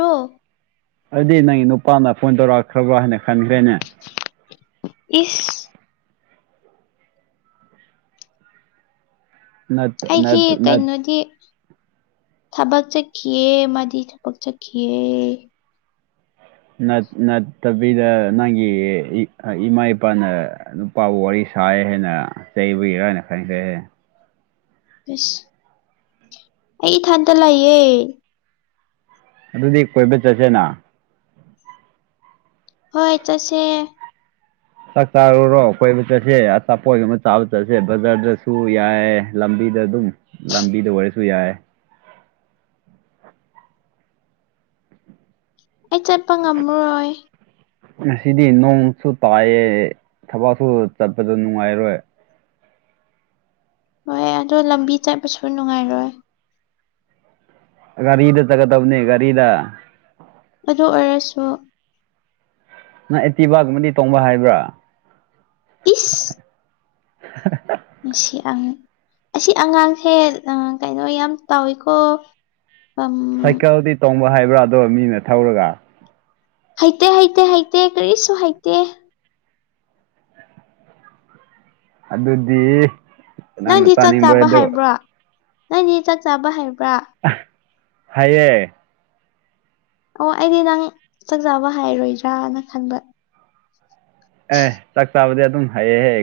ꯔꯣ ꯑꯗꯨꯗꯤ ꯅꯪꯒꯤ ꯅꯨꯄꯥꯅ ꯐꯣꯟ ꯇꯧꯔꯛꯈ꯭ꯔꯕ꯭ꯔꯣ ꯍꯥꯏꯅ ꯈꯟꯈ꯭ꯔꯦꯅꯦ ꯏꯁ ꯑꯩꯒꯤ ꯀꯩꯅꯣꯗꯤ ꯊꯕꯛ ꯆꯠꯈꯤꯑꯦ ꯃꯥꯗꯤ ꯊꯕꯛ ꯆꯠꯈꯤꯑꯦ ꯅꯠꯇꯕꯤꯗ ꯅꯪꯒꯤ ꯏꯃꯥ ꯏꯄꯥꯅ ꯄꯥ ꯋꯥꯔꯤ ꯁꯥꯏ ꯍꯥꯏꯦꯅ ꯆꯩꯕꯒꯤꯔꯥ ꯍꯥꯏꯅ ꯈꯟꯈ꯭ꯔꯦ ꯁ ꯑꯩ ꯏ ꯊꯟꯇ ꯂꯥꯛꯌꯦ ꯑꯗꯨꯗꯤ ꯀꯣꯏꯕ ꯆꯠꯁꯦꯅ ꯍꯣꯏ ꯇꯁꯦ ꯆꯥꯛ ꯆꯥꯔꯨꯔꯣ ꯀꯣꯏꯕ ꯆꯠꯁꯦ ꯑꯆꯥꯄꯣꯏ ꯑꯃ ꯆꯥꯕ ꯆꯠꯁꯦ ꯕꯖꯥꯔꯗꯁꯨ ꯌꯥꯏ ꯂꯝꯕꯤꯗ ꯑꯗꯨꯝ ꯂꯝꯕꯤꯗ ꯑꯣꯏꯔꯁꯨ ꯌꯥꯏ ꯑꯩ ꯆꯠꯄ ꯉꯝꯃꯔꯣꯏ ꯉꯁꯤꯗꯤ ꯅꯣꯡꯁꯨ ꯇꯥꯏꯌꯦ ꯊꯕꯛꯁꯨ ꯆꯠꯄꯗ ꯅꯨꯡꯉꯥꯏꯔꯣꯏ ꯍꯣꯏ ꯑꯗꯣ ꯂꯝꯕꯤ ꯆꯠꯄꯁꯨ ꯅꯨꯡꯉꯥꯏꯔꯣꯏ ꯒꯥꯔꯤꯗ ꯆꯠꯀꯗꯕꯅꯤ ꯒꯥꯔꯤꯗ ꯑꯗꯨ ꯑꯣꯏꯔꯁꯨ ꯅꯪ ꯑꯦꯇꯤꯕꯒꯨꯝꯃꯗꯤ ꯇꯣꯡꯕ ꯍꯥꯏꯕ꯭ꯔꯥ ꯀꯤꯁ ꯁꯤ ꯑꯁꯤ ꯑꯉꯥꯡꯁꯦ ꯀꯩꯅꯣ ꯌꯥꯝ ꯇꯧꯏꯤꯀꯣ ꯑꯝ ꯁꯥꯏꯀꯜꯗꯤ ꯇꯣꯡꯕ ꯍꯥꯏꯕ꯭ꯔꯥ ꯑꯗ ꯃꯤꯅ ꯊꯧꯔꯒ ꯍꯩꯇꯦ ꯍꯩꯇꯦ ꯍꯩꯇꯦ ꯀꯔꯤꯁꯨ ꯍꯩꯇꯦ ꯑꯗꯨꯗꯤ ꯅꯪꯅ ꯅꯪꯗꯤ ꯆꯥꯛ ꯆꯥꯅꯤꯡꯕ ꯆꯥꯕ ꯑꯗꯨ ꯍꯥꯏꯕ꯭ꯔꯥ ꯅꯪꯗꯤ ꯆꯥꯛ ꯆꯥꯕ ꯍꯥꯏꯕ꯭ꯔꯥ ꯍꯩꯌꯦ ꯑꯣ ꯑꯩꯗꯤ ꯅꯪ ꯆꯥꯛ ꯆꯥꯕ ꯍꯥꯏꯔꯣꯏꯗ꯭ꯔꯥꯅ ꯈꯟꯕ ꯑꯦ ꯆꯥꯛ ꯆꯥꯕꯗꯤ ꯑꯗꯨꯝ ꯍꯩꯑꯦ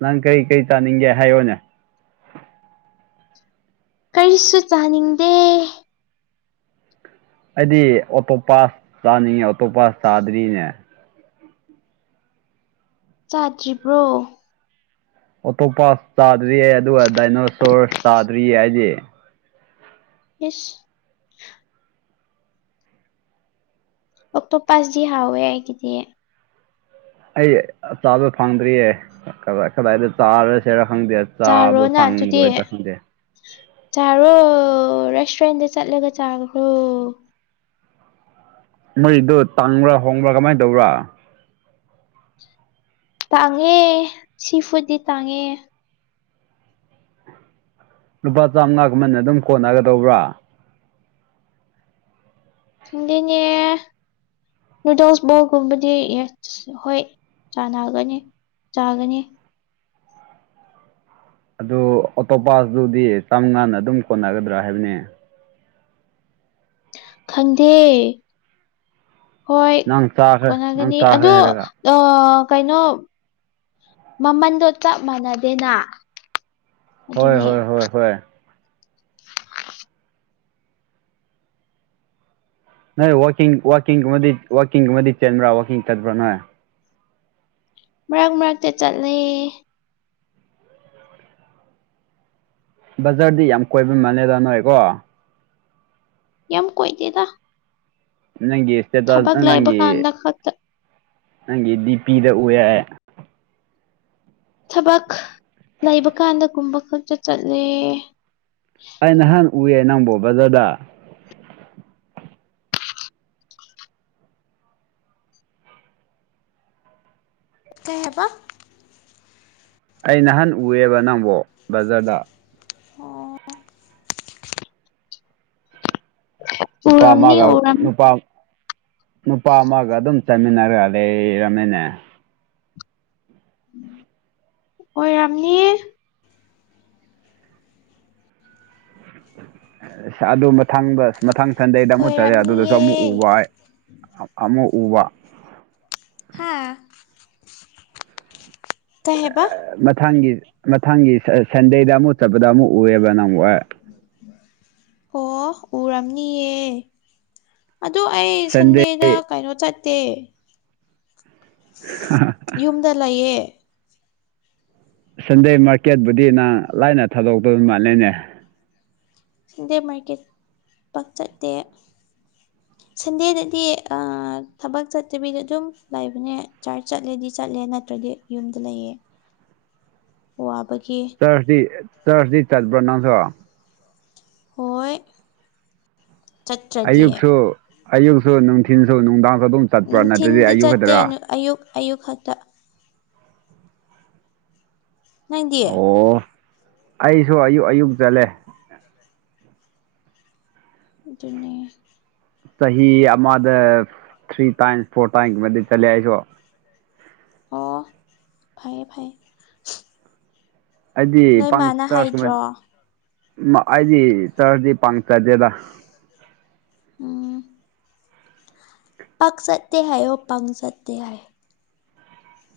ꯅꯪ ꯀꯔꯤ ꯀꯔꯤ ꯆꯥꯅꯤꯡꯒꯦ ꯍꯥꯏꯌꯣꯅꯦ ꯀꯔꯤꯁꯨ ꯆꯥꯅꯤꯡꯗꯦ ꯑꯩꯗꯤ ꯑꯣꯇꯣꯞ ꯄꯥꯁ ꯆꯥꯅꯤꯡꯉꯦ ꯑꯣꯇꯣꯞ ꯄꯥꯁ ꯆꯥꯗ꯭ꯔꯤꯅꯦ ꯆꯥꯗ꯭ꯔꯤꯕ꯭ꯔꯣ ꯑꯣꯇꯣꯞ ꯄꯥꯁ ꯇꯥꯗ꯭ꯔꯤꯌꯦ ꯑꯗꯨꯒ ꯗꯥꯏꯅꯣꯁꯣ꯭ꯔꯁ ꯆꯥꯗ꯭ꯔꯤꯌꯦ ꯍꯥꯏꯗꯤ ꯏꯁ ꯑꯣꯛꯇꯣ ꯄꯥꯁꯗꯤ ꯍꯥꯎꯋꯦ ꯑꯩꯗꯤ ꯑꯩ ꯆꯥꯕ ꯐꯪꯗ꯭ꯔꯤꯌꯦ ꯀꯗꯥꯏ ꯀꯗꯥꯏꯗ ꯆꯥꯔꯁꯦꯔ ꯈꯪꯗꯦ ꯆꯥꯕ ꯆꯥꯔꯣꯅ ꯑꯗꯨꯗꯤ ꯐꯪꯏꯗꯣꯏ ꯈꯪꯗꯦ ꯆꯥꯔꯣ ꯔꯦꯁꯇꯨꯔꯦꯟꯗ ꯆꯠꯂꯒ ꯆꯥꯈ꯭ꯔꯣ ꯃꯣꯏꯗꯣ ꯇꯥꯡꯕ꯭ꯔꯥ ꯍꯣꯡꯕ꯭ꯔꯥ ꯀꯃꯥꯏ ꯇꯧꯕ꯭ꯔꯥ ꯇꯥꯡꯉꯦ ꯁꯤꯐꯨꯠꯇꯤ ꯇꯥꯡꯉꯦ ꯂꯨꯄꯥ ꯆꯥꯝꯃꯉꯥꯒꯨꯝꯅ ꯑꯗꯨꯝ ꯀꯣꯟꯅꯒ ꯗꯧꯕ꯭ꯔꯥ ꯈꯪꯗꯦꯅꯦ ꯅꯨꯨꯗꯜꯁꯕꯣꯒꯨꯝꯕꯗꯤ ꯌꯦ ꯑꯁ ꯍꯣꯏ ꯆꯥꯟꯅꯒꯅꯤ ꯆꯥꯒꯅꯤ ꯑꯗꯨ ꯑꯣꯇꯣꯄꯁꯇꯨꯗꯤ ꯆꯝꯉꯥꯟꯅ ꯑꯗꯨꯝ ꯀꯣꯟꯅꯒꯗ꯭ꯔꯥ ꯍꯥꯏꯕꯅꯦ ꯈꯪꯗꯦ ꯍꯣꯏ ꯅꯪ ꯆꯥꯈ꯭ꯔꯦ ꯅꯪ ꯀꯣꯟꯅꯒꯅꯤ ꯆꯥꯈ꯭ꯔꯦ ꯑꯗꯣ ꯍꯥꯏꯔꯒ ꯑ ꯀꯩꯅꯣ ꯃꯃꯟꯗꯣ ꯆꯞ ꯃꯥꯟꯅꯗꯦꯅ ꯍꯣꯏ ꯑꯗꯨꯅꯤ ꯍꯣꯏ ꯍꯣꯏ [unintelligible] ꯅꯣꯏ ꯋꯥꯀꯤꯡ ꯋꯥꯀꯤꯡꯒꯨꯝꯕꯗꯤ ꯋꯥꯀꯤꯡꯒꯨꯝꯕꯗꯤ ꯆꯦꯟꯕ꯭ꯔꯥ ꯋꯥꯋꯀꯤꯡ ꯆꯠ꯭ꯔꯥ ꯅꯣꯏ ꯃꯔꯛ ꯃꯔꯛꯇ ꯆꯠꯂꯦ ꯕꯖꯥꯔꯗꯤ ꯌꯥꯝ ꯀꯣꯏꯕ ꯃꯥꯜꯂꯦꯗ ꯅꯣꯏꯀꯣ ꯌꯥꯝ ꯀꯣꯏꯗꯦꯗ ꯅꯪꯒꯤ ꯊꯕꯛ ꯏꯁꯇꯦꯇꯁꯅ ꯂꯩꯕ ꯅꯪꯒꯤ ꯀꯥꯟꯗ ꯈꯛꯇ ꯅꯪꯒꯤ ꯗꯤ ꯄꯤ ꯗ ꯎꯌ ꯊꯕꯛ ꯂꯩꯕ ꯀꯥꯟꯗꯒꯨꯝꯕ ꯈꯛꯇ ꯆꯠꯂꯦ ꯑꯩ ꯅꯍꯥꯟ ꯎꯌꯦ ꯅꯪꯕꯣ ꯕꯖꯔꯗ ꯀ ꯍꯥꯏꯕ ꯑꯩ ꯅꯍꯥꯟ ꯎꯑꯦꯕ ꯅꯪꯕꯣ ꯕꯖꯥꯔꯗ ꯑꯣ ꯅꯨꯄꯥ ꯎꯔꯝꯅꯤ ꯑꯃꯒ ꯎꯔꯝ ꯅꯨꯄꯥ ꯅꯨꯄꯥ ꯑꯃꯒ ꯑꯗꯨꯝ ꯆꯠꯃꯤꯟꯅꯔꯒ ꯂꯩꯔꯃꯤꯅꯦ ꯑꯣꯏꯔꯝꯅꯤ ꯑꯗꯨ ꯃꯊꯪꯗ ꯃꯊꯪ ꯁꯟꯗꯦꯗ ꯑꯃꯨꯛ ꯆꯠꯂꯦ ꯑꯗꯨꯗꯁꯨ ꯑꯣꯏꯔꯝꯅꯤꯌꯦ ꯑꯃꯨꯛ ꯎꯕ ꯍꯥꯏ ꯑꯃꯨꯛ ꯎꯕ ꯍꯥꯥ ꯃꯊꯪꯒꯤ ꯃꯊꯪꯒꯤ ꯁꯟꯗꯦꯗ ꯑꯃꯨꯛ ꯆꯠꯄꯗ ꯑꯃꯨꯛ ꯎꯑꯦꯕ ꯅꯪ ꯑꯣ ꯎꯔꯝꯅꯤꯌꯦ ꯑꯗꯣ ꯑꯩ ꯁꯟꯗꯦ ꯁꯟꯗꯦꯗ ꯀꯩꯅꯣ ꯆꯠꯇꯦ ꯍꯥ ꯍ ꯌꯨꯝꯗ ꯂꯩꯌꯦ ꯁꯟꯗꯦ ꯃꯥꯔꯀꯦꯠꯕꯨꯗꯤ ꯅꯪ ꯂꯥꯏꯅ ꯊꯥꯗꯣꯛꯇꯣꯏ ꯃꯥꯂꯦꯅꯦ ꯁꯥꯟꯗꯦ ꯃꯥꯔꯀꯦꯠ ꯄꯥꯛ ꯆꯠꯇꯦ ꯁꯟꯗꯦꯗꯗꯤ ꯊꯕꯛ ꯆꯠꯇꯕꯤꯗ ꯑꯗꯨꯝ ꯂꯩꯕꯅꯦ ꯆꯥꯔꯆ ꯆꯠꯂꯗꯤ ꯆꯠꯂꯦ ꯅꯠꯇ꯭ꯔꯗꯤ ꯌꯨꯝꯗ ꯂꯩꯌꯦ ꯋꯥꯕꯒꯤ ꯆꯔꯆꯇꯤ ꯆꯔꯆꯇꯤ ꯆꯠꯄ꯭ꯔꯣ ꯅꯪꯁꯨ ꯍꯣꯏ ꯆꯠꯇ꯭ꯔꯗꯤ ꯑꯌꯨꯛꯁꯨ ꯑꯌꯨꯛꯁꯨ ꯅꯨꯡꯊꯤꯟꯁꯨ ꯅꯨꯡꯗꯥꯡꯁꯨ ꯑꯗꯨꯝ ꯆꯠꯄ꯭ꯔꯥ ꯅꯠꯇ꯭ꯔꯗꯤ ꯅꯨꯡꯊꯤꯟꯗꯤ ꯑꯌꯨꯛ ꯆꯠꯇꯦ ꯈꯛꯇꯔꯥ ꯑꯌꯨꯛ ꯑꯌꯨꯛ ꯈꯛꯇ ꯅꯪꯗꯤ ꯑꯣ ꯑꯩꯁꯨ ꯑꯌꯨꯛ ꯑꯌꯨꯛ ꯆꯠꯂꯦ ꯑꯗꯨꯅꯦ ꯆꯍꯤ ꯑꯃꯗ ꯊ꯭ꯔꯤ ꯇꯥꯏꯝꯁ ꯐꯣꯔ ꯇꯥꯏꯝꯀꯨꯝꯕꯗꯤ ꯆꯠꯂꯦ ꯑꯩꯁꯨ ꯑꯣ ꯐꯩꯌꯦ ꯐꯩꯌꯦ ꯑꯩꯗꯤ ꯅꯣꯏ ꯄꯥꯛ ꯃꯥꯅ ꯆꯔꯖꯨ ꯍꯥꯏꯗ꯭ꯔꯣ ꯑꯩꯗꯤ ꯆꯥꯔꯖꯗꯤ ꯄꯥꯛꯅ ꯆꯠꯇꯦꯗ ꯑꯝ ꯄꯥꯛꯆꯠꯇꯦ ꯍꯥꯏꯌꯨ ꯄꯥꯝꯖꯗꯦ ꯍꯥꯢ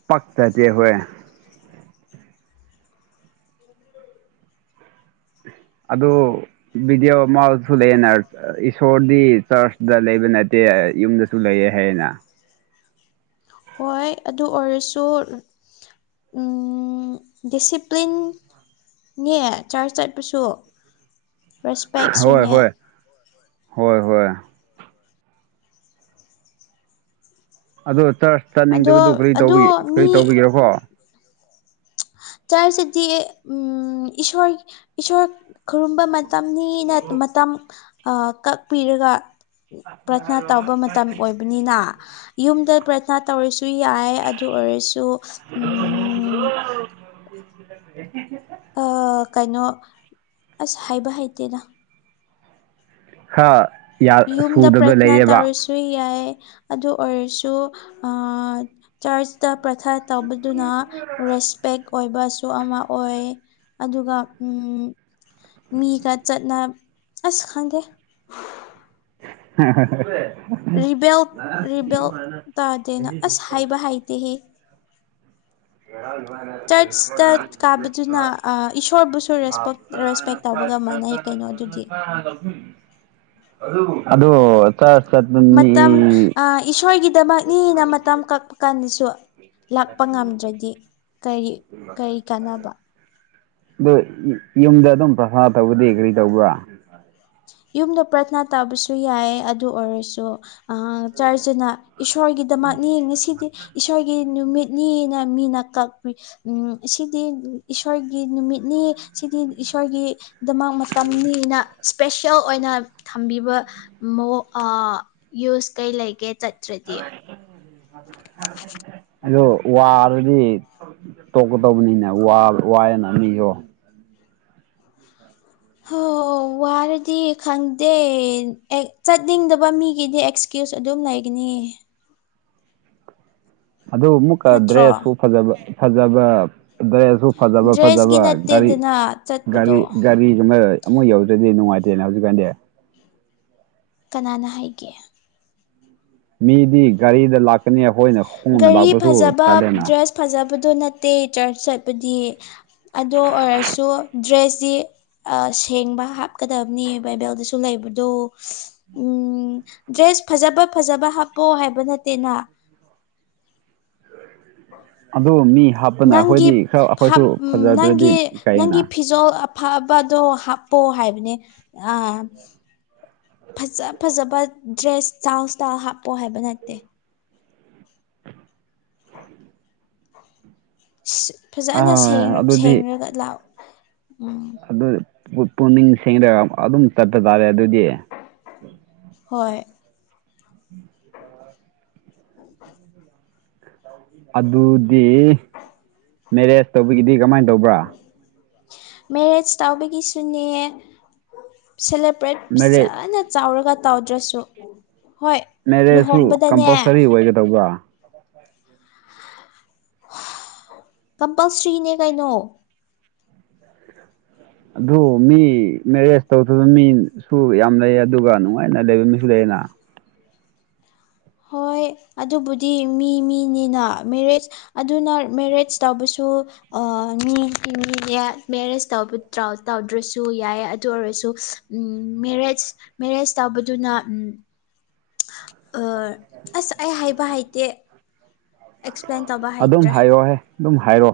ꯄꯥꯛꯖꯗꯦ ꯍꯣꯢ ꯑꯗꯣ ꯚꯗꯤꯑꯣ ꯑꯃꯁꯨ ꯂꯩꯑꯦꯅ ꯏꯁꯣꯔꯗꯤ ꯆꯔꯆꯇ ꯂꯩꯕ ꯅꯠꯇꯦ ꯌꯨꯝꯗ ꯁꯨ ꯂꯩꯑꯦ ꯍꯥꯏꯅ ꯍꯣꯏ ꯑꯗꯨ ꯑꯣꯏꯔꯁꯨ ꯗꯤꯁꯤꯄ꯭ꯂꯤꯟ ꯅꯦ ꯆ꯭ꯥꯔꯆ ꯆꯠꯄꯁꯨ ꯍꯣꯏ ꯔꯦꯁ꯭ꯄꯦꯛꯁꯨꯅꯦ ꯍꯣꯏ ꯍꯣꯏ ꯍꯣꯏ ꯑꯗꯣ ꯆꯥ꯭ꯔꯆ ꯆꯥꯅꯤꯡꯗꯕꯗꯨ ꯑꯗꯣ ꯀ ꯑꯗꯣ ꯀꯔꯤ ꯇꯧꯕꯤꯒꯦꯔꯣ ꯆꯔꯆꯁꯤꯗꯤ ꯎꯝ ꯏꯁꯣꯔ ꯏꯁꯣꯔ ꯈꯨꯔꯨꯝꯕ ꯃꯇꯝꯅꯤꯅ ꯃꯇꯝ ꯀꯛꯄꯤꯔꯒ ꯄ꯭ꯔꯊꯅꯥ ꯇꯧꯕ ꯃꯇꯝ ꯑꯣꯏꯕꯅꯤꯅ ꯌꯨꯝꯗ ꯄ꯭ꯔꯊꯅꯥ ꯇꯧꯔꯁꯨ ꯌꯥꯏ ꯑꯗꯨ ꯑꯣꯏꯔꯁꯨ [inaudible] ꯑꯥ ꯀꯩꯅꯣ ꯑꯁ ꯍꯥꯏꯕ ꯍꯩꯇꯦꯗ ꯁꯨꯗꯕ ꯂꯩꯌꯦꯕ ꯁꯨ ꯌꯥꯏ ꯑꯗꯨ ꯑꯣꯏꯔꯁꯨ ꯆꯥꯔꯆ ꯇ ꯄ꯭ꯔꯊꯥꯅ ꯇꯧꯕꯗꯨꯅ ꯔꯦꯁꯄꯦꯛ ꯑꯣꯏꯕꯁꯨ ꯑꯃ ꯑꯣꯏ ꯑꯗꯨꯒ ꯑꯝ ꯃꯤꯒ ꯆꯠꯅ ꯑꯁ ꯈꯪꯗꯦ [inaudible] ꯔꯤꯕꯦꯜ ꯔꯤꯕꯦꯜ ꯇꯥꯗꯦꯅ ꯑꯁ ꯍꯥꯏꯕ ꯍꯩꯇꯦꯍꯦ ꯌꯥꯔ ꯃ [inaudible] ꯆꯔꯆꯇ ꯀꯥꯕꯗꯨꯅ ꯏꯁꯣꯔꯕꯨꯁꯨ ꯔꯦꯁꯄꯦꯛ ꯔꯦꯁꯄꯦꯛ ꯇꯧꯕꯒ ꯃꯥꯟꯅꯩ ꯀꯩꯅꯣ ꯑꯗꯨꯗꯤ ꯑꯗꯣ ꯆꯔꯆ ꯆꯠꯄ ꯃꯤ ꯏꯁꯣꯏꯒꯤ ꯗꯃꯛꯅꯤ ꯃꯇꯝ ꯀꯛꯄ ꯀꯥꯟꯗꯁꯨ ꯂꯥꯛꯄ ꯉꯝꯗ꯭ꯔꯗꯤ ꯀꯔꯤ ꯀꯔꯤ ꯀꯥꯟꯅꯕ ꯑꯗꯨ ꯌꯨꯝꯗ ꯑꯗꯨꯝ ꯄ꯭ꯔꯊꯥꯅ ꯇꯧꯕꯗꯤ ꯀꯔꯤ ꯇꯧꯕ꯭ꯔꯥ ꯌꯨꯝꯗ ꯄ꯭ꯔꯊꯅꯥ ꯇꯧꯕꯁꯨ ꯌꯥꯏ ꯑꯗꯨ ꯑꯣꯏꯔꯁꯨ ꯆꯔꯆꯅ ꯏꯁꯣꯔꯒꯤꯗꯃꯛꯅꯤ ꯉꯁꯤꯗꯤ ꯏꯁꯣꯔ ꯒꯤ ꯅꯨꯃꯤꯠꯅꯤꯅ ꯃꯤꯅ ꯀꯛꯄꯤ ꯎꯝ ꯉꯁꯤꯗꯤ ꯏꯁꯣꯔꯒꯤ ꯅꯨꯃꯤꯠꯅꯤ ꯁꯤꯗꯤ ꯏꯁꯣꯔꯒꯤꯗꯃꯛ ꯃꯇꯝꯅꯤꯅ ꯏꯁꯄꯦꯁꯦꯜ ꯑꯣꯏꯅ ꯊꯝꯕꯤꯕ ꯃꯣ ꯑ ꯌꯨꯁ ꯀꯩ ꯂꯩꯒꯦ ꯆꯠꯇ꯭ꯔꯗꯤ ꯍꯜꯂꯣ ꯋꯥꯕꯗꯤ ꯇꯣꯛꯀꯇꯧꯕꯅꯤꯅ ꯋꯥ ꯋꯥꯏꯅ ꯅꯤꯌꯣ ꯍꯣ ꯋꯥꯔꯗꯤ ꯈꯪꯗꯦ ꯆꯠꯅꯤꯡꯗꯕ ꯃꯤꯒꯤꯗꯤ ꯑꯦꯛꯁ ꯀ꯭ꯌꯨꯁ ꯑꯗꯨꯝ ꯂꯩꯒꯅꯤ ꯑꯗꯨ ꯑꯃꯨꯛꯀ ꯅꯠꯇ꯭ꯔꯣ ꯗ꯭ꯔꯦꯁꯁꯨ ꯐꯖꯕ ꯐꯖꯕ ꯗ꯭ꯔꯦꯁ ꯁꯨ ꯐꯖꯕ ꯗ꯭ꯔꯦꯁꯀꯤ ꯐꯖꯕ ꯒꯥꯔꯤ ꯅꯠꯇꯦꯗꯅ ꯆꯠꯄꯗꯣ ꯒꯥꯔꯤ ꯒꯥꯔꯤ ꯀꯥꯏ ꯑꯃꯨꯛ ꯌꯧꯗ꯭ꯔꯗꯤ ꯅꯨꯡꯉꯥꯏꯇꯦꯅ ꯍꯧꯖꯤꯛꯀꯥꯟꯗꯤ ꯀꯅꯥꯅ ꯍꯥꯏꯒꯦ ꯃꯤꯗꯤ ꯒꯥꯔꯤꯗ ꯂꯥꯛꯀꯅꯤ ꯑꯩꯈꯣꯏꯅ ꯈꯣꯡꯅ ꯒꯥꯔꯤ ꯂꯥꯛꯄꯁꯨ ꯐꯖꯕ ꯇꯜꯂꯦꯅ ꯗ꯭ꯔꯦꯁ ꯐꯖꯕꯗꯣ ꯅꯠꯇꯦ ꯆꯔꯆ ꯆꯠꯄꯗꯤ ꯑꯗꯨ ꯑꯣꯏꯔꯁꯨ ꯗ꯭ꯔꯦꯁꯇꯤ ꯑ ꯁꯦꯡꯕ ꯍꯥꯞꯀꯗꯕꯅꯤ ꯕꯥꯏꯕꯦꯜꯗꯁꯨ ꯂꯩꯕꯗꯣ ꯎꯝ ꯗ꯭ꯔꯦꯁ ꯐꯖꯕ ꯐꯖꯕ ꯍꯥꯞꯄꯣ ꯍꯥꯏꯕ ꯅꯠꯇꯦꯅ ꯑꯗꯨ ꯃꯤ ꯍꯥꯞ ꯅꯪꯒꯤ ꯅꯪꯒꯤ ꯅꯪꯒꯤ ꯏꯀꯥꯏꯌꯦꯅ ꯐꯤꯖꯣꯜ ꯐꯕꯗꯣ ꯍꯥꯞꯄꯣ ꯍꯥꯏꯕꯅꯦ ꯑ ꯐꯖ ꯐꯖꯕ ꯗ꯭ꯔꯦꯁ ꯏꯁꯇꯥꯜꯠꯇ ꯍꯥꯞꯄꯣ ꯍꯥꯏꯕ ꯅꯠꯇꯦ ꯐꯖꯅ ꯁꯦꯡ ꯑꯥ ꯑꯗꯨꯗꯤ ꯁꯦꯡꯉꯒ ꯂꯥꯛꯑꯣ ꯎꯝ ꯑꯗꯨ ꯄꯨꯛꯅꯤꯡ ꯁꯦꯡꯗ ꯑꯗꯨꯝ ꯆꯠꯄ ꯇꯥꯔꯦ ꯑꯗꯨꯗꯤ ꯍꯣꯏ ꯎ ꯑꯗꯨꯗꯤ ꯃꯦꯔꯦꯖ ꯇꯧꯕꯒꯤꯗꯤ ꯀꯃꯥꯏꯅ ꯇꯧꯕ꯭ꯔꯥ ꯃꯦꯔꯦꯖ ꯇꯧꯕꯒꯤꯁꯨꯅꯦ ꯁꯦꯂꯦꯕ꯭ꯔꯦꯠ ꯃꯦꯔꯦꯖ ꯐꯖꯅ ꯆꯥꯎꯔꯒ ꯇꯧꯗ꯭ꯔꯁꯨ ꯍꯣꯏ ꯃꯦꯔꯦꯖꯁꯨ ꯂꯨꯍꯣꯡꯕꯗꯅꯦ ꯀꯝꯄꯜꯁꯔꯤ ꯑꯣꯏꯒꯗꯧꯕ꯭ꯔꯥ ꯀꯝꯄꯜꯁꯔꯤꯅꯦ ꯀꯩꯅꯣ ꯑ ꯑꯗꯨ ꯃꯤ ꯃꯦꯔꯦꯖ ꯇꯧꯗꯕ ꯃꯤꯁꯨ ꯌꯥꯝ ꯂꯩ ꯑꯗꯨꯒ ꯅꯨꯡꯉꯥꯏꯅ ꯂꯩꯕ ꯃꯤꯁꯨ ꯂꯩꯌꯦꯅ ꯍꯣꯏ ꯑꯗꯨꯕꯨꯗꯤ ꯃꯤ ꯃꯤꯅꯤꯅ ꯃꯦꯔꯦꯖ ꯑꯗꯨꯅ ꯃꯦꯔꯦꯖ ꯇꯧꯕꯁꯨ ꯑ ꯃꯦꯔꯦꯖ ꯇ ꯇꯧꯗ꯭ꯔꯁꯨ ꯌꯥꯏ ꯑꯗꯨ ꯑꯣꯏꯔꯁꯨ ꯎ ꯃꯦꯔꯦꯖ ꯃꯦꯔꯦꯖ ꯇꯧꯕꯗꯨꯅ ꯑꯁ ꯑꯩ ꯍꯥꯏꯕ ꯍꯩꯇꯦ ꯑꯦꯛꯁꯄ꯭ꯂꯦꯟ ꯇꯧꯕ ꯑꯗꯨꯝ ꯍꯩꯇ꯭ꯔꯦ ꯍꯥꯏꯔꯣꯍꯦ ꯑꯗꯨꯝ ꯍꯥꯏꯔꯣ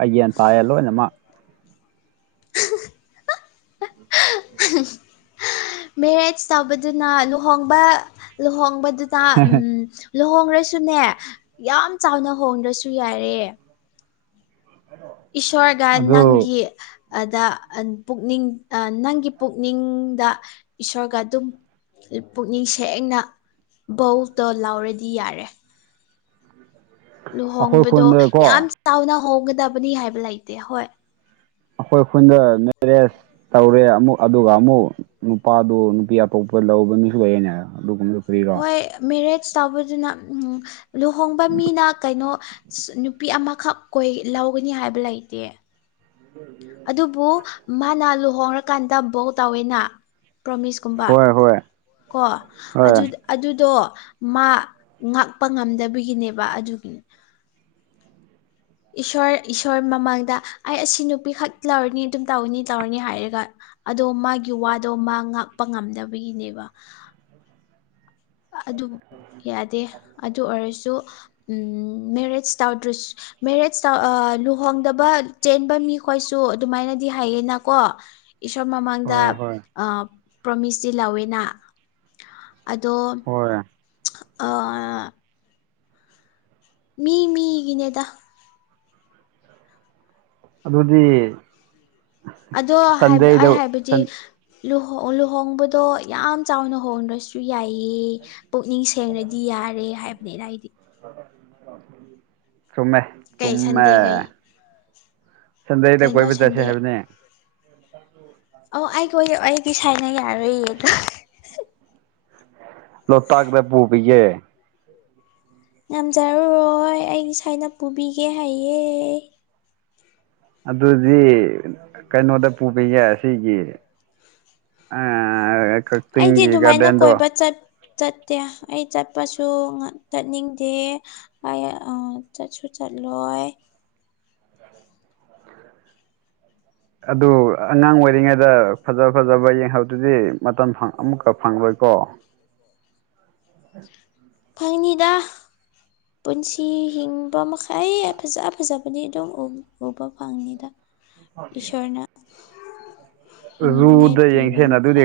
ꯑꯩ ꯒ꯭ꯌꯥꯟ ꯇꯥꯌꯦ ꯂꯣꯏꯅꯃꯛ ꯍꯥ ꯍꯥ ꯃꯦꯔꯦꯖ ꯇꯧꯕꯗꯨꯅ ꯂꯨꯍꯣꯡꯕ ꯂꯨꯍꯣꯡꯕꯗꯨ ꯗ ꯂꯨꯍꯣꯡꯂꯁꯨꯅꯦ ꯌꯥꯝ ꯆꯥꯎꯅ ꯍꯣꯡꯗ꯭ꯔꯁꯨ ꯌꯥꯏꯔꯦ ꯏꯁꯣꯔꯒ ꯑꯗꯨ ꯅꯪꯒꯤ ꯑꯗ ꯄꯨꯛꯅꯤꯡ ꯅꯪꯒꯤ ꯄꯨꯛꯅꯤꯡꯗ ꯏꯁꯣꯔꯒ ꯑꯗꯨꯝ ꯄꯨꯛꯅꯤꯡ ꯁꯦꯡꯅ ꯕꯧꯗꯣ ꯂꯥꯎꯔꯗꯤ ꯌꯥꯔꯦ ꯎ ꯂꯨꯍꯣꯡꯕꯗꯣ ꯌꯥꯝ ꯆꯥꯎꯅ ꯍꯣꯡꯒꯗꯕꯅꯤ ꯍꯥꯏꯕ ꯂꯩꯇꯦ ꯍꯣꯏ ꯑꯩꯈꯣꯏ ꯈꯨꯟꯗ ꯃꯦꯔꯦꯖ ꯇꯧꯔꯦ ꯑꯃꯨꯛ ꯑꯗꯨꯒ ꯑꯃꯨꯛ ꯅꯨꯄꯥꯗꯨ ꯅꯨꯄꯤ ꯑꯇꯣꯞꯄ ꯂꯧꯕ ꯃꯤꯁꯨ ꯂꯩꯌꯦꯅꯦ ꯑꯗꯨꯒꯨꯝꯕ ꯍꯣꯏ ꯃꯦꯔꯦꯖ ꯇꯧꯕꯗꯨꯅ ꯂꯨꯍꯣꯡꯕ ꯃꯤꯅ ꯀꯩꯅꯣ ꯅꯨꯄꯤ ꯑꯃꯈꯛ ꯀ ꯂꯧꯒꯅꯤ ꯍꯥꯏꯕ ꯂꯩꯇꯦ ꯎꯝ ꯎꯝ ꯑꯗꯨꯕꯨ ꯃꯥꯅ ꯂꯨꯍꯣꯡꯔꯀꯥꯟꯗ ꯕꯣ ꯇꯧꯋꯦꯅ ꯄ꯭ꯔꯣꯃꯤꯁꯀꯨꯝꯕ ꯍꯣꯏ ꯍꯣꯏ ꯀꯣ ꯍꯣꯏ ꯑꯗꯨꯗ ꯑꯗꯨꯗꯣ ꯃꯥ ꯉꯥꯛꯄ ꯉꯝꯗꯕꯒꯤꯅꯦꯕ ꯑꯗꯨꯒꯤꯅꯤ ꯏꯁꯣꯔ ꯏꯁꯣꯔ ꯃꯃꯥꯡꯗ ꯑꯩ ꯑꯁꯤ ꯅꯨꯄꯤ ꯈꯛ ꯂꯧꯔꯅꯤ ꯑꯗꯨꯝ ꯇꯧꯅꯤ ꯇꯧꯔꯅꯤ ꯍꯥꯏꯔꯒ ꯑꯗꯣ ꯃꯥꯒꯤ ꯋꯥꯗꯣ ꯃꯥ ꯉꯥꯛꯄ ꯉꯝꯅꯕꯒꯤꯅꯦꯕ ꯑꯗꯨ ꯌꯥꯗꯦ ꯑꯗꯨ ꯑꯣꯏꯔꯁꯨ ꯃꯦꯔꯦꯖ ꯇꯧꯗ꯭ꯔꯁꯨ ꯃꯦꯔꯦꯖ ꯇꯧ ꯑꯥ ꯂꯨꯍꯣꯡꯗꯕ ꯆꯦꯟꯕ ꯃꯤꯈꯣꯏꯁꯨ ꯑꯗꯨꯃꯥꯏꯅꯗꯤ ꯍꯥꯏꯌꯦꯅꯀꯣ ꯏꯁꯣꯔ ꯃꯃꯥꯡꯗ ꯍꯣꯏ ꯍꯣꯏ ꯄ꯭ꯔꯣꯃꯤꯁꯇꯤ ꯂꯧꯋꯦꯅ ꯑꯗꯣ ꯍꯣꯏ ꯑꯥ ꯃꯤ ꯃꯤꯒꯤꯅꯦꯗ ꯑꯗꯨꯗꯤ ꯑꯗꯣ ꯍꯥꯏꯕ ꯁꯟꯗꯦꯗ ꯑꯩ ꯍꯥꯏꯕꯗꯤ ꯁꯟ ꯂꯨꯍꫭ ꯂꯨꯍꯣꯡꯕꯗꯣ ꯌꯥꯝ ꯆꯥꯎꯅ ꯍꯣꯡꯗ꯭ꯔꯁꯨ ꯌꯥꯏꯌꯦ ꯄꯨꯛꯅꯤꯡ ꯁꯦꯡꯔꯗꯤ ꯌꯥꯔꯦ ꯍꯥꯏꯕꯅꯤꯗ ꯑꯩꯗꯤ [unintelligible] ꯆꯨꯝꯃꯦ ꯀꯩ ꯆꯨꯝꯃꯦ ꯁꯟꯗꯦ ꯀꯩ ꯁꯟꯗꯦꯗ ꯀꯩꯅꯣ ꯀꯣꯏꯕ ꯆꯠꯁꯦ ꯁꯟꯗꯦ ꯍꯥꯏꯕꯅꯦ ꯑꯣ ꯑꯩꯒꫭꯏ ꯑꯩꯗꯤ ꯁꯥꯏꯅ ꯌꯥꯔꯨꯏꯌꯦ ꯗꯣ ꯂꯣꯛꯄꯥꯟꯗ ꯄꯨꯕꯤꯒꯦ [unintelligible] ꯌꯉꯝꯖꯔꯔꯣꯏ ꯑꯩꯒꯤ ꯁꯥꯏꯅ ꯄꯨꯕꯤꯒꯦ ꯍꯥꯏꯌꯦ ꯑꯗꯨꯗꯤ ꯀꯩꯅꯣꯗ ꯄꯨꯕꯤꯒꯦ ꯑꯁꯤꯒꯤ ꯑꯥ ꯑꯩꯗꯤ ꯀꯛꯆꯤꯡꯒꯤ ꯑꯗꯨꯃꯥꯏꯅ ꯒꯥꯔꯗꯦꯟꯗꫭ ꯀꯣꯏꯕ ꯆꯠ ꯆꯠꯇꯦ ꯑꯩ ꯆꯠꯄꯁꯨ ꯆꯠꯅꯤꯡꯗꯦ ꯑꯩ ꯑꯥ ꯆꯠꯁꯨ ꯆꯠꯂꯣꯏ ꯑꯗꯨ ꯑꯉꯥꯡ ꯑꯣꯏꯔꯤꯉꯩꯗ ꯐꯖ ꯐꯖꯕ ꯌꯦꯡꯍꯧꯗꯔꯗꯤ ꯃꯇꯝ ꯐꯪ ꯑꯃꯨꯛꯀ ꯐꯪꯂꯣꯏꯀꯣ ꯐꯪꯅꯤꯗ ꯄꯨꯟꯁꯤ ꯍꯤꯡꯕ ꯃꯈꯩ ꯐꯖ ꯐꯖꯕꯗꯤ ꯑꯗꯨꯝ ꯎꯕ ꯐꯪꯅꯤꯗꯥ ꯏꯁꯣꯔꯅ ꯍꯤꯡꯅꯤꯡꯉꯥꯏ ꯔꯨꯗ ꯄꯤꯕ ꯌꯦꯡꯁꯤꯅ ꯑꯗꯨꯗꯤ ꯃꯈꯩ